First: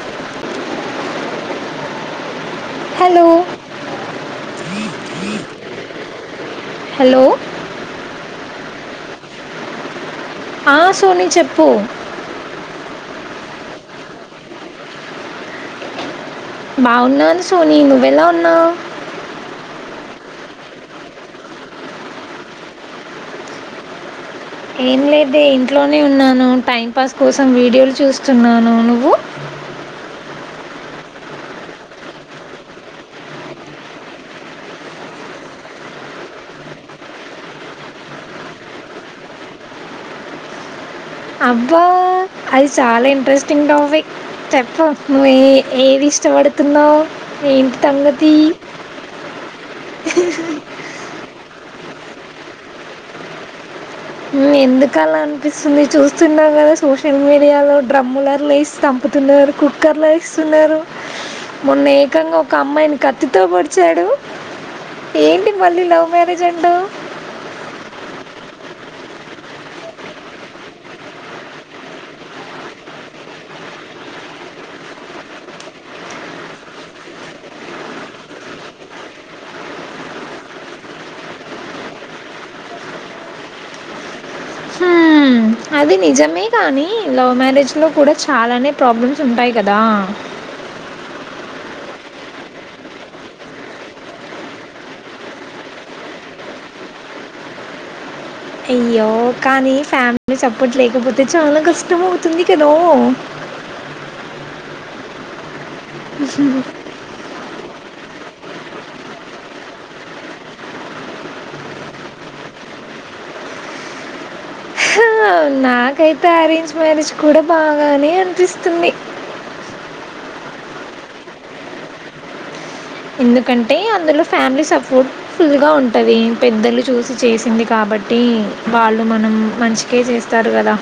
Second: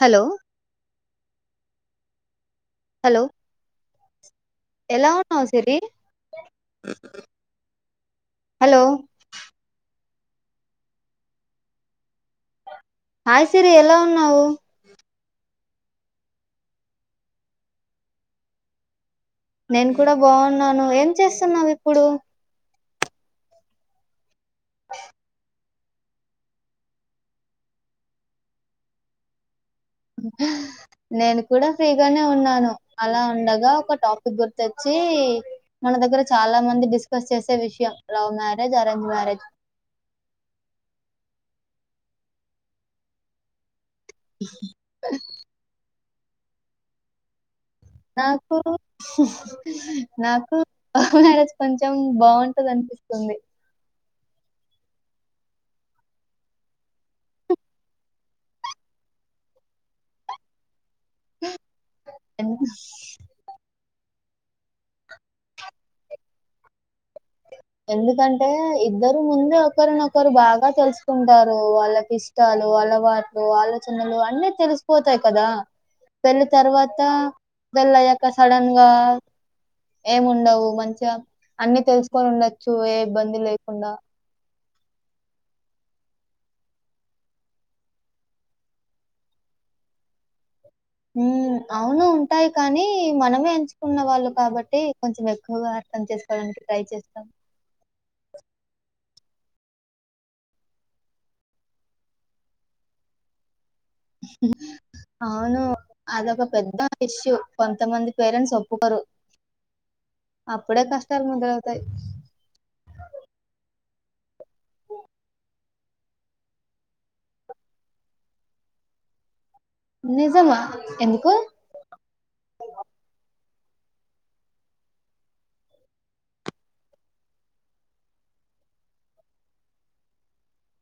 Hello. Hello. ఎలా ఉన్నావ్ Siri. Hello. Hello. ఆహ్ సోని చెప్పు. హాయ్ సిరి ఎలా ఉన్నావు. బాగున్నాను సోనీ నువ్వెలా ఉన్నావ్. నేను కూడా బాగున్నాను. ఏం చేస్తున్నావు ఇప్పుడు. ఏం లేదే ఇంట్లోనే ఉన్నాను. టైం పాస్ కోసం వీడియోలు చూస్తున్నాను నువ్వు. ఆహ్. నేను కూడా ఫ్రీగానే ఉన్నాను. అలా ఉండగా ఒక టాపిక్ గుర్తొచ్చి. మన దగ్గర చాలా మంది డిస్కస్ చేసే విషయం లవ్ మ్యారేజ్ అరేంజ్ మ్యారేజ్. [inaudible] అబ్బో అది చాలా ఇంట్రెస్టింగ్ టాఫిక్. చెప్పు నువ్వు ఏ ఏవి ఇష్టపడ్తునవ్. నాకు ఉమ్ నాకు ఆహ్ లవ్ మ్యారేజ్. ఉమ్ బాగుంటది అనిపిస్తుంది. ఎందుకు అలా అనిపిస్తుంది చూస్తున్నావు కదా సోషల్ మీడియాలో డ్రమ్ములర్లేసీ సంపు. తున్నారు కుక్కర్లో ఎస్తున్నారు. మొన్న ఏకంగా ఎన్ ఒక అమ్మాయిని కత్తితో పొడిచాడు. చ్చాడు ఏంటి మళ్ళీ లవ్ మ్యారేజ్ అంటావ్. ఎందుకంటే ఇద్దరు ముందే ఒకరినొకరు బాగా తెలుసుకుంటారు వాళ్ళకి ఇష్టాలు. అలవాట్లు ఆలోచనలు అన్నీ తెలిసిపోతాయి కదా. పెళ్లి తర్వాత పెళ్ళాయ్యాక సడన్ గా. ఏమిండవు మంచిగా అన్ని తెలుసుకొని ఉండచ్చు ఏ ఇబ్బంది లేకుండా. హ్మ్. అది నిజమే కానీ లవ్ మ్యారేజ్లో కూడా చాలానే ప్రాబ్లమ్స్ ఉంటాయి కదా. ఉమ్ అవును ఉంటాయి కానీ మనమే ఎంచుకున్న వాళ్ళుం కాబట్టి కొంచెం ఎక్కువగా. అర్థం చేసుకోవడానికి ట్రై చేస్తాం. అయ్యో కానీ ఫ్యామిలీ సపోర్ట్ లేకపోతే చాలా కష్టం అవుతుంది కదా. [inaudible] అవును అదొక పెద్ద ఇష్యూ కొంతమంది పేరెంట్స్ చెప్పుకోరు. అప్పుడే కష్టాలు మొదలవుతాయి. ఓ కు నాకైతే అరేంజ్ మ్యారేజ్ కూడ బాగానే అనిపిస్తుంది. నిజమా! ఎందుకు? ఎందుకంటే అందులో ఫ్యామిలీ సపోర్ట్ ఫుల్ గా ఉంటది పెద్దలు చూసి చేసింది కాబట్టి. వాళ్ళు మనం మంచికే చేస్తారు కదా.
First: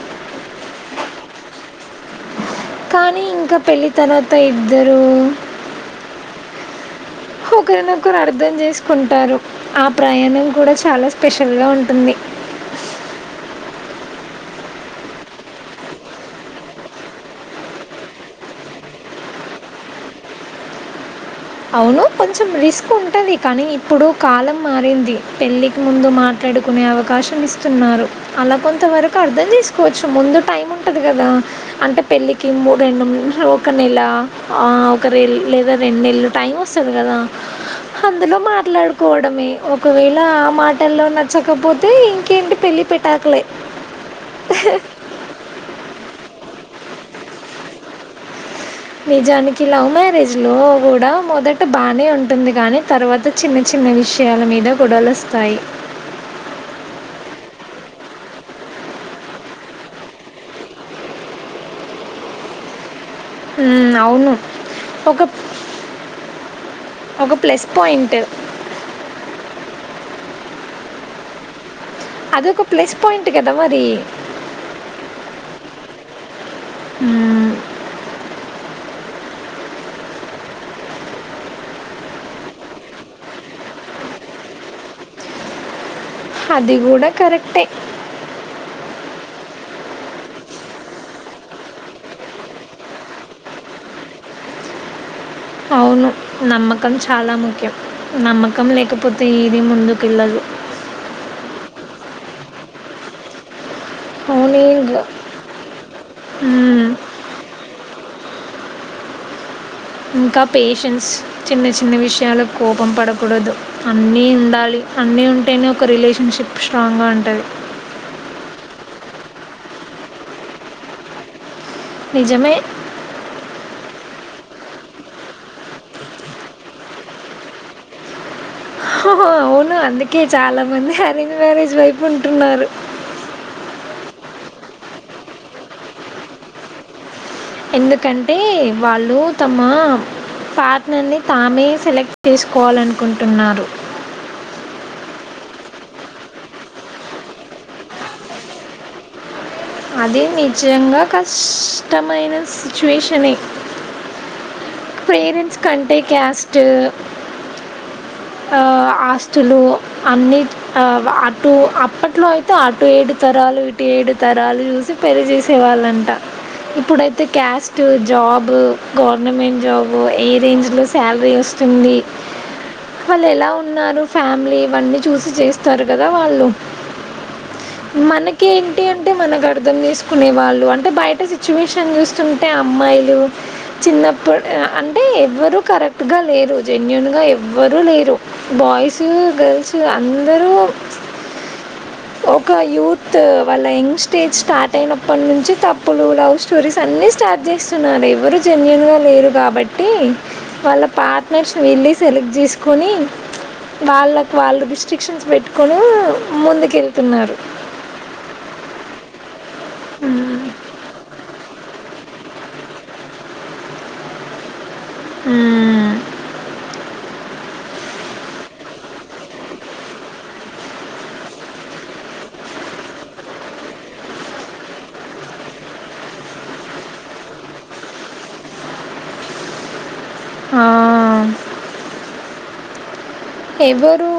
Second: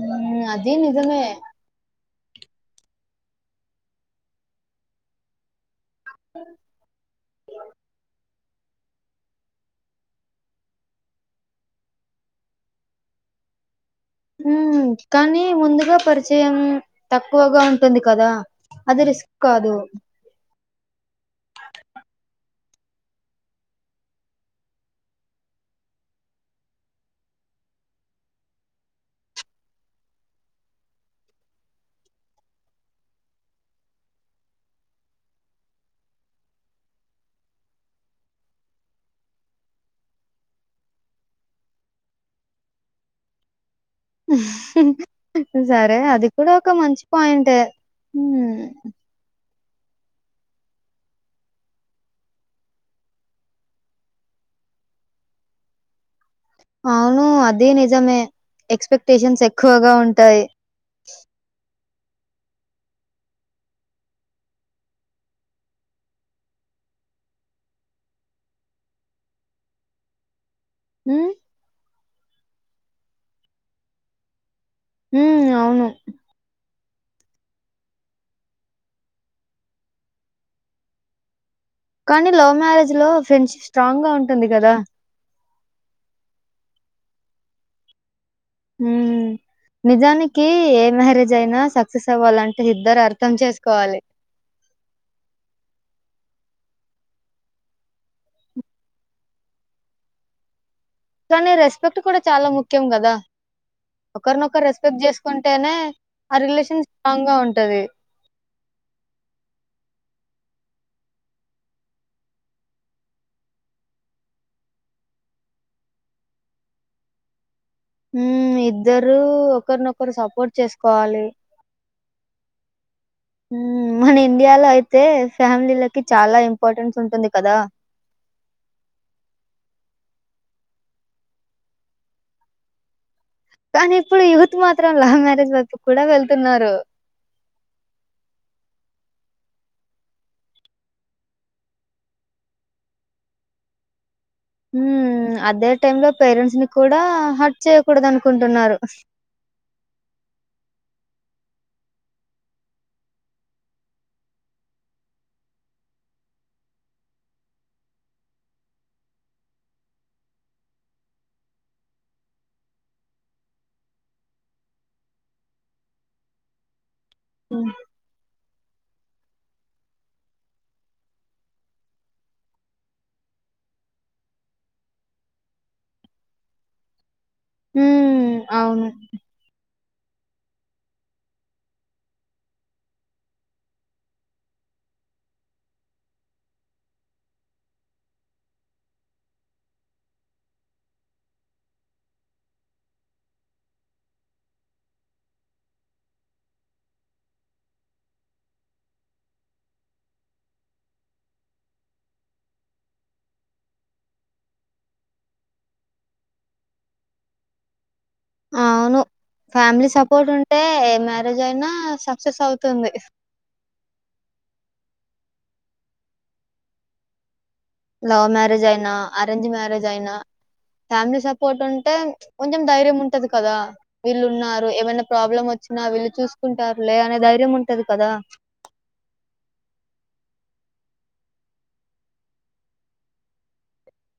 మ్మ్ అది నిజమే. కానీ ఇంకా పెళ్లి తర్వాత ఇద్దరూ ఒకరినొకరు అ ర్థం చేసుకుంటారు ఆ ప్రయాణం కూడా చాలా స్పెషల్గా ఉంటుంది. [inaudible] మ్మ్ కానీ ముందుగా పరిచయం తక్కువగా ఉంటుంది కదా. అది రిస్క్ కాదు. అవును కొంచెం రిస్ కు ఉంటది కానీ ఇప్పుడు కాలం మారింది పెళ్ళికి ముందు మాట్లాడుకునే అవకాశం ఇస్తుం న్నారు అలా కొంత వరకు అర్థం చేసుకోవచ్చు, ముందు టైం ఉంటది కదా అంటే పెళ్లికి మూ రెండు, మూడు ఒక నెల ఆ ఒక రె లేదా రెండు నెల్లు టైం వస్తది కదా. అందులో మాట్లాడుకోవడమే ఒకవేళ ఆ మాటల్లో నచ్చకపోతే ఇంకేంటి పెళ్లి పెటాకులే సరే అది కూడా ఒక మంచి పాయింటే మ్ఁ నిజానికి లవ్ మ్యారేజ్ లో కూడ మొదట బానే ఉంటుంది కాని తర్వాత చిన్న చి న్న విషయాల మీద గొడలొస్తాయి. [inaudible] అవును అదే నిజమే ఎక్స్పెక్టేషన్స్ ఎక్కువగా ఉంటాయి. మ్మ్ అవును. ఒక ఒక ప్లస్ పాయింట్ మ్ఁ అదొక ప్లేస్ పాయింట్ కదా మరీ. హ్మ్ అవును. హ్మ్ కానీ లవ్ మ్యారేజ్ లో ఫ్రెండ్షిప్ స్ట్రాంగ్ గా ఉంటుంది కదా. అది కూడ కరెక్టే! హ్మ్ నిజానికి ఏ మ్యారేజ్ అయినా సక్సెస్ అవ్వాలంటే ఇద్దరు అర్థం చేసుకోవాలి. [inaudible] అవును నమ్మకం చాలా ముఖ్యం. నమ్మకం లేకపోతే ఈది ముందుకి ఎళ్లదు. కానీ రెస్పెక్ట్ కూడా చాలా ముఖ్యం కదా. అవునే ఒకరినొకరు ఇంగ రెస్పెక్ట్ చేసుకుంటేనే ఆ రిలేషన్ హ్మ్. స్ట్రాంగ్ గా ఉంటది [inaudible] ఇంకా పేషెన్స్ చిన్న చిన్న విషయాలకు కోపం పడకూడదు అన్నీ ఉండాలి. అన్నీ ఉంటేనే ఒక రిలేషన్ షిప్ స్ట్రాంగ్గా ఉంటది. హ్మూ ఇద్దరు ఒకరినొకరు సపోర్ట్ చేసుకోవాలి. నిజమే. హ్మూ మన ఇండియాలో అయితే ఫ్యామిలీలకి చాలా ఇంపార్టెన్స్ ఉంటుంది కదా. అవును అందుకే చాలా మంది అరేంజ్ మ్యారేజ్ వైపు ఉంటున్నారు. కానీ ఇప్పుడు యూత్ మాత్రం లవ్ మ్యారేజ్ వైపు కూడా వెళ్తున్నారు. ఎందుకంటే వాళ్ళు తమా పార్ట్నర్ ని తామే సెలెక్ట్ చేసుకోవాలనుకుంటున్నారు హ అదే టైమ్ లో పేరెంట్స్ ని కూడా హట్ చేయకూడద అనుకుంటున్నారు అది నిజంగా కష్టమైన సిచ్యువేషనే పేరెంట్స్ కంటే క్యాస్ట్ ఆ ఆస్తులు అన్ని అటు అప్పట్లో అయితే అటు ఏడు తరాలు ఇటు ఏడు తరాలు చూసి పెళ్లి చేసేవాళ్ళంట ఇప్పుడైతే హ్మ్. క్యాస్ట్ జాబు గవర్నమెంట్ జాబు ఏ రేంజ్ శాలరీ వస్తుంది వాళ్ళు ఎలా ఉన్నారు ఫ్యామిలీ ఇవన్నీ చూసి చేస్తారు కదా వాళ్ళు హ్మ్. మనకి ఏంటి అవును. అంటే మనకు అర్థం తీసు కునే వాళ్ళు అంటే బయట సిచ్యువేషన్ చూస్తుంటే అమ్మాయిలు చిన్నప్పుడు అంటే ఎవరుూ కరెక్ట్ గా లేరు జెన్యుూన్ గా ఎవ ఎవ్వరూ లేరు బాయ్స్ గర్ల్స్ అందరూ [inaudible] ఒక యూత్ వాళ్ళ యంగ్ స్టేజ్ స్టార్ట్ అయినప్పటి నుంచి తప్పులు లవ్ స్టోరీస్ అన్నిీ స్టార్ట్ చేస్తున్నారు ఎవరు జెన్యుూన్ గా లేరు కాబట్టి వాళ్ళ పార్ట్నర్స్ వెళ్ళి సెలెక్ట్ చేసుకొని వాళ్ళకు వాళ్ళు రిస్ట్రిక్షన్స్ పెట్టుకొని ముందుకు వెళ్తున్నారు అవును ఫ్యామిలీ సపోర్ట్ ఉంటే మ హే మ్యారేజ్ అయినా సక్సెస్ అవుతుంది హ లవ్ మ్యారేజ్ అయినా అరేంజ్ మ్యారేజ్ అయినా ఫ్యామిలీ సపోర్ట్ ఉంటే కొంచెం ధైర్యం ఉంటది కదా వీళ్ళు ఉన్నారు ఏమైనా ప్రాబ్లమ్ వ వచి నా వీళ్ళు చూసుకుంటారులే అనే ధైర్యం ఉంటది కదా ఆ ఎవరు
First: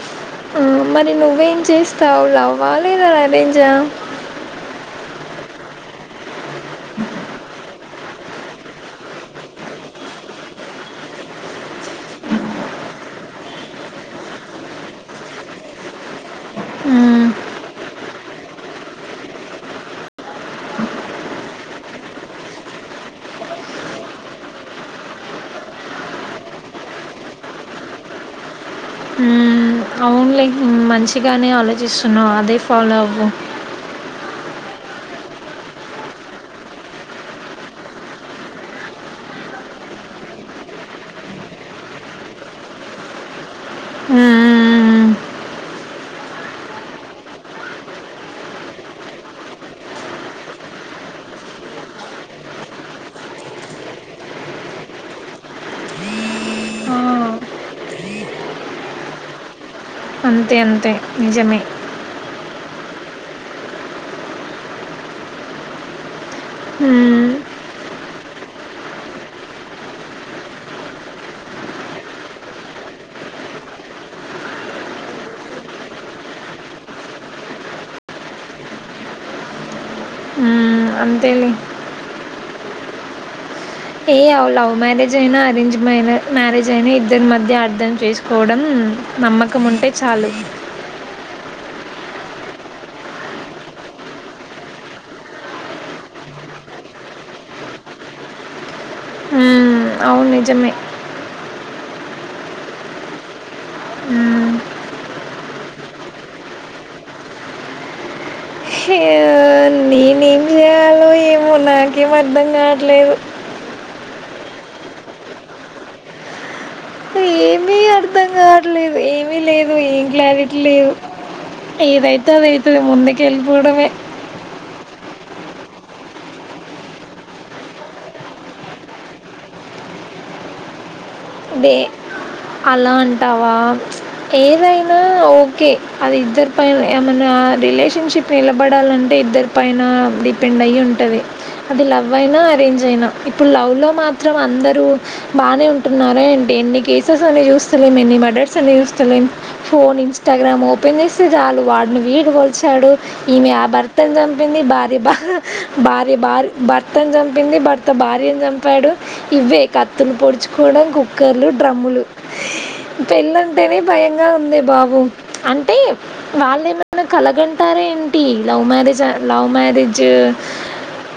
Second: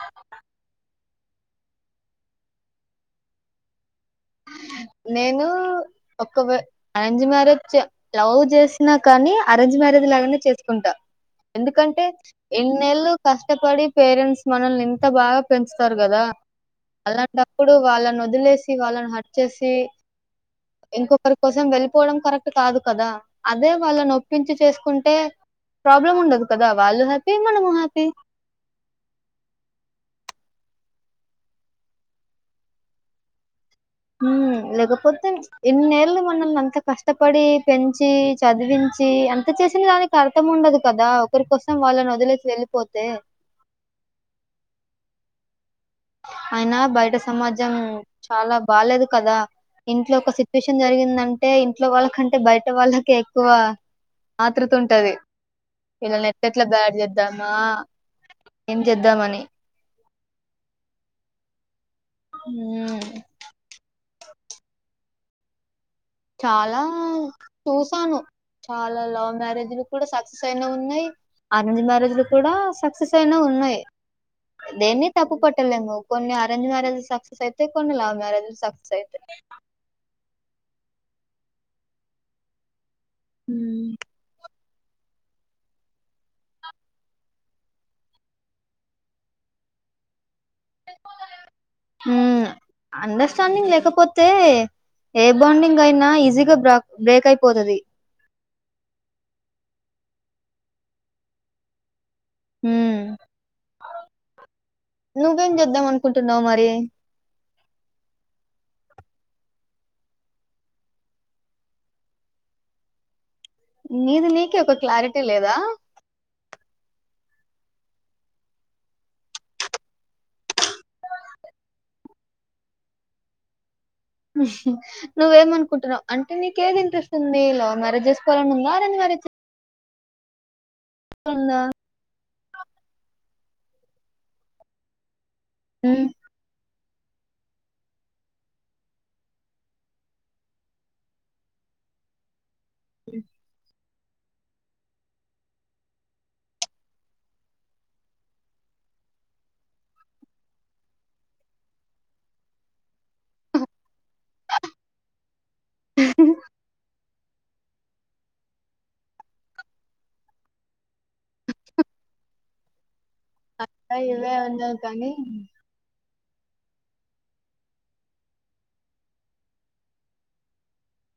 ఆ ఆ మరి నువ్వేం చేస్తావు లవ లేదా ఎరేంజ్ అ నేను ఒక అరేంజ్ మ్యారేజ్ లవ్ చేసినా కానీ అరేంజ్ మ్యారేజ్ లాగానే చేసుకుంటా ఎందుకంటే ఎన్నెలలు కష్టపడి పేరెంట్స్ మనల్ని ఇంత బాగా పెంచుతారు కదా మ్మ్, అల్లాంటప్పుడు వాళ్ళను వదిలేసి వాళ్ళని హట్ చేసి ఇంకొకరి కోసం వెళ్ళిపోవడం కరెక్ట్ కాదు కదా అదే వాళ్ళని ఒప్పించి చేసుకుంటే ప్రాబ్లం ఉండదు కదా వాళ్ళు హ్యాపీ మనము హ్యాపీ ఉమ్మ్ అవును లె మంచిగానే ఆలోచిస్తున్నావు అదే ఫాలో అవు ఉమ్ లేకపోతే ఇన్నిళ్లు మనల్ని అంత కష్టపడి పెంచి చదివించి అంత చేసి విన దానికి అర్థం ఉండదు కదా ఒకరి కోసం వాళ్ళని వదిలేకి వెళ్ళిపోతే ఊ అయినా బయట సమాజం చాలా బాలేేదు కదా ఇంట్లో ఒక సిచ్యువేషన్ జరిగిందంటే ఇంట్లో వాళ్ళకంటే బయట వాళ్ళకి ఎక్కువ ఆత్రుత ఉంటది వీళ్ళ నేట్లాట్లా బ్యాడ్ ఆ, చేద్దామా ఏం చేద్దామని అంతే అంతే నిజమే ఉమ్ చాలా మ్మ్. చూసాను చాలా లవ్ మ్యారేజ్ కూడా సక్సెస్ అయినా ఉన్నాయి అరేంజ్ మ్యారేజ్లు కూడా సక్సెస్ అయినా ఉన్నాయి దేన్ని తప్పు పట్టలేమో కొన్ని అరేంజ్ మ్యారేజ్స్ సక్సెస్ అయితేయి కొన్ని లవ్ మ్యారేజ్స్ సక్సెస్ అయితాయి ఊ అంతేలే ఏ అవులావు మ్యారేజ్ అయినా అరేంజ్ మ్యారేజ్ అయినా ఇద్దరి మధ్య అర్థం చేసుకోవడం నమ్మకం ఉ అంటే చాలు హ అండర్స్టాండింగ్ లేకపోతే ఏ బాండింగ్ అయినా ఈజీగా బ బ్రేక్ అయిపోతుది మ్మ్. అవును నిజమే హ మ్మ్. నువ్వేం చూడం అనుకుంటున్నావ్ మరి నేనేం చేయాలో ఏమో నాకేం అర్ధం కావట్లేదు నీది నీక ఒక క్లారిటీ లేదా ఏమి అర్థం కావటలేదు ఏమి లేదు ఏం క్లారిటీ లేదు ఏదైతే అదైతుంది ముందుకి వెళ్ళిపోవడమే నువ్వేమ అనుకుంటున్నావు అంటే నీక ఏది ఇంట్రెస్ట్ ఉంది లవ్ మ్యారేజ్ చేసుకోవాలని ఉందా అ దే అలా అంటావా ఏదైనా ఓ ఓకే అది ఇద్దరు పైన ఏమనా రిలేషన్షిప్ నిలబడాలంటే ఇద్దరి పైన డిపెండ్ అయ్యి ఉంటుంది అది లవ్ అయినా అరేంజ్ అయినా ఇప్పుడు లవ్ లో మాత్రం అందరూ బాగానే ఉంటు న్నారా అంటే ఎన్ని కేసెస్ అని చూస్తలేం ఎన్ని మర్డర్స్ అని చూస్తలేం ఫోన్ ఇన్స్టాగ్రామ్ ఓపెన్ స్తే చాలు వాడిని వీడి పొడిచాడు ఈమె ఆ భర్తను చంపింది భార్య భ భార్య భార్య భర్తని చంపింది భర్త భార్యని చంపాడు ఇవే కత్తులు పొడుచు కొడం కుక్కర్లు డ్రమ్ములు పెళ్ళంటేనే భయంగా ఇవే ఉంది ఉన్నా బాబు కానీ అంటే వాళ్ళు ఏమైనా కలగంటారే ఏంటి లవ్ మ్యారేజ్ లవ్ మ్యారేజ్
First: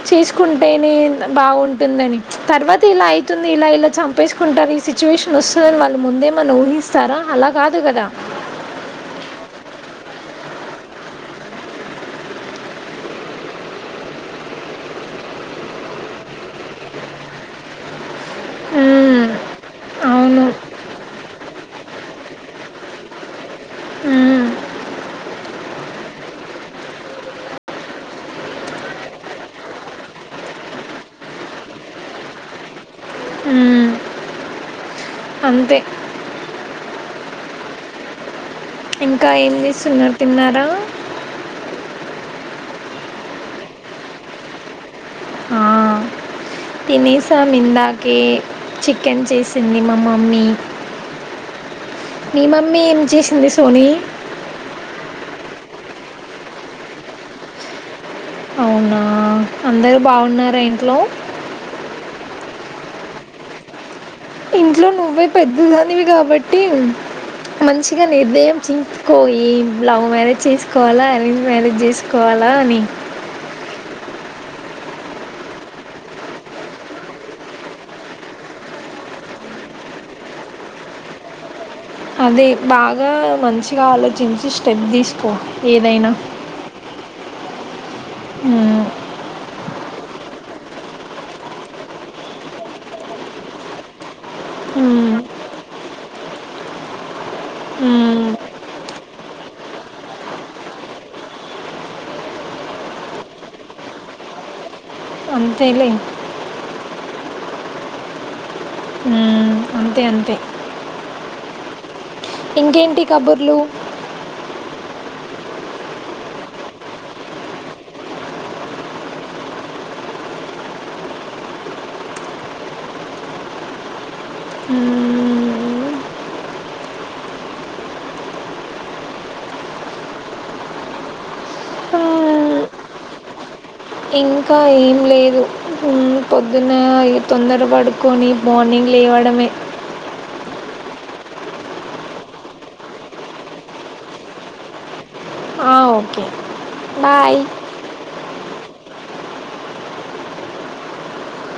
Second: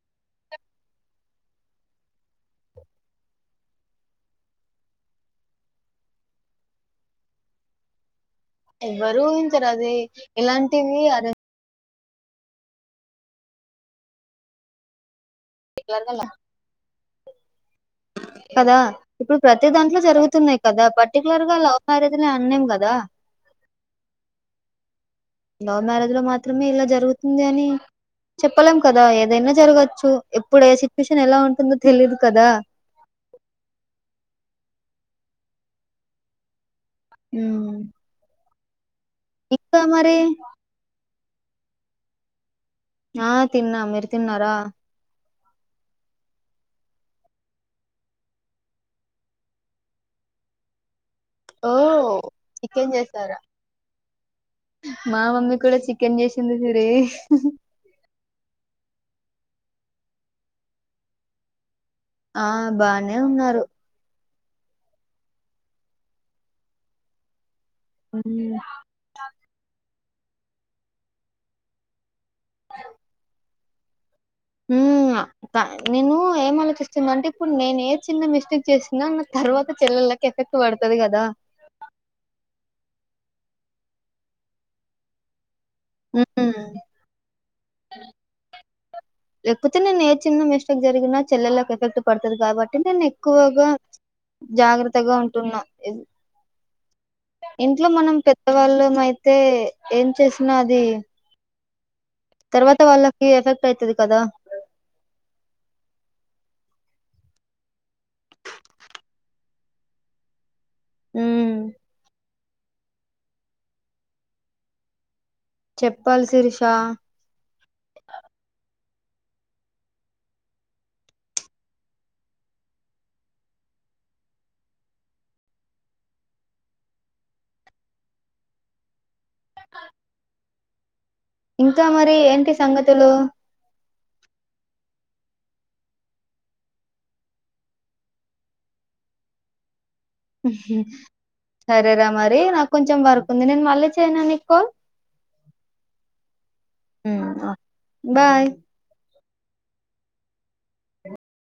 చేసుకుంటేనే బాగుంటుందని తర్వాత ఇలా అవుతుంది ఇలా ఇలా చం చెప్పేసుకుంటారు ఈ సిచ్యువేషన్ వస్తుందని వాళ్ళు ముందేమన ఊహిస్తారా అలా కాదు కదా ఎవ్వరు ఊ ఇంతరు అది ఇలాంటివి అర [inaudible] కదా హ్మ్. ఇప్పుడు ప్రతి దాంట్లో అవును. జరుగుతున్నాయి కదా బట్ పర్టిలర్గా లవ్ మ్యారేజ్ నీ అనలేం కదా హ్మ్. లవ్ మ్యారేజ్ లో మాత్రమే ఇలా జరుగుతుంది అని చెప్పలేం కదా ఏదైనా జరగచ్చు ఎప్పుడ ఏ సిచ్యువేషన్ ఎలా ఉంటుందో తెలీయదు కదా హ్మ్. అంతే ఆ ఇంకా ఏం చేస్తుంనారు తిన్నారా ఆ తిన్నా మీరు తిన్నారా ఆ తినసా ఇందాకే చికెన్ చేసింది మా మమ్మీ ఓ మీ మమ్మీ చికెన్ ఏం చేసారా చేసింది సోని? మా మమ్మీ కూడా చికెన్ చేసింది హోరీ అవునా అందరూ బాగున్నారా ఇంట్లో ఆ బానే ఉన్నారు ఇంట్లో నువ్వే పెద్దదానివి కాబట్టి మంచిగా నిర్ణయం హ్మ్. తీంచుకోయి లవ్ మ్యారేజ్ చేసుకోవాలా అరేంజ్ మ్యారేజ్ చేసుకోల కోవాల అని హ ఉ ఆ త నేను ఏం ఆలోచిస్తున్నా అంటే ఇప్పుడు నేను ఏ చిన్న మిస్టేక్ చేసిన నా తరువాత చెల్లలు వాళ్ళకు ఎఫెక్ట్ వడుతది కదా అదే బాగా మంచిగా ఆలోచించి స్టెప్ తీసుకో ఏదైనా హ్మ్. ఉ లేకపోతే నేను ఏ చిన్న మిస్టేక్ జరిగినా చెల్లెలకు ఎఫెక్ట్ పడుతది కాబట్టి నేను ఎక్కువగా జాగ్రత్తగా మ్మ్. ఉంటున్నా ఈద్ ఇంట్లో మనం మ్మ్. పెద్దవాళ్ళమ్ అయితే ఏం చేసినా అది తర్వాత వాళ్ళకి ఎఫెక్ట్ అయితది కదా అంతే లే ఉ అంతే అంతే ఉమ్ ఇంకేంటి కబుర్లు చెప్పాలి శిరిషా మ్మ్. డాకల్ ఇంకా మరి ఏంటి మ్మ్. సంగతులు ఇంకా ఏం లేదు ఉహు పొద్దున ఇగ తొందర పడుకొని మార్నింగ్ లేవడమే ఉహు సరేరా మరి నాకు కొంచెం వర్కు ఉంది నేను మళ్ళీ చేయనా నీకు కాల్ హ ఓకే బాయ్ బాయ్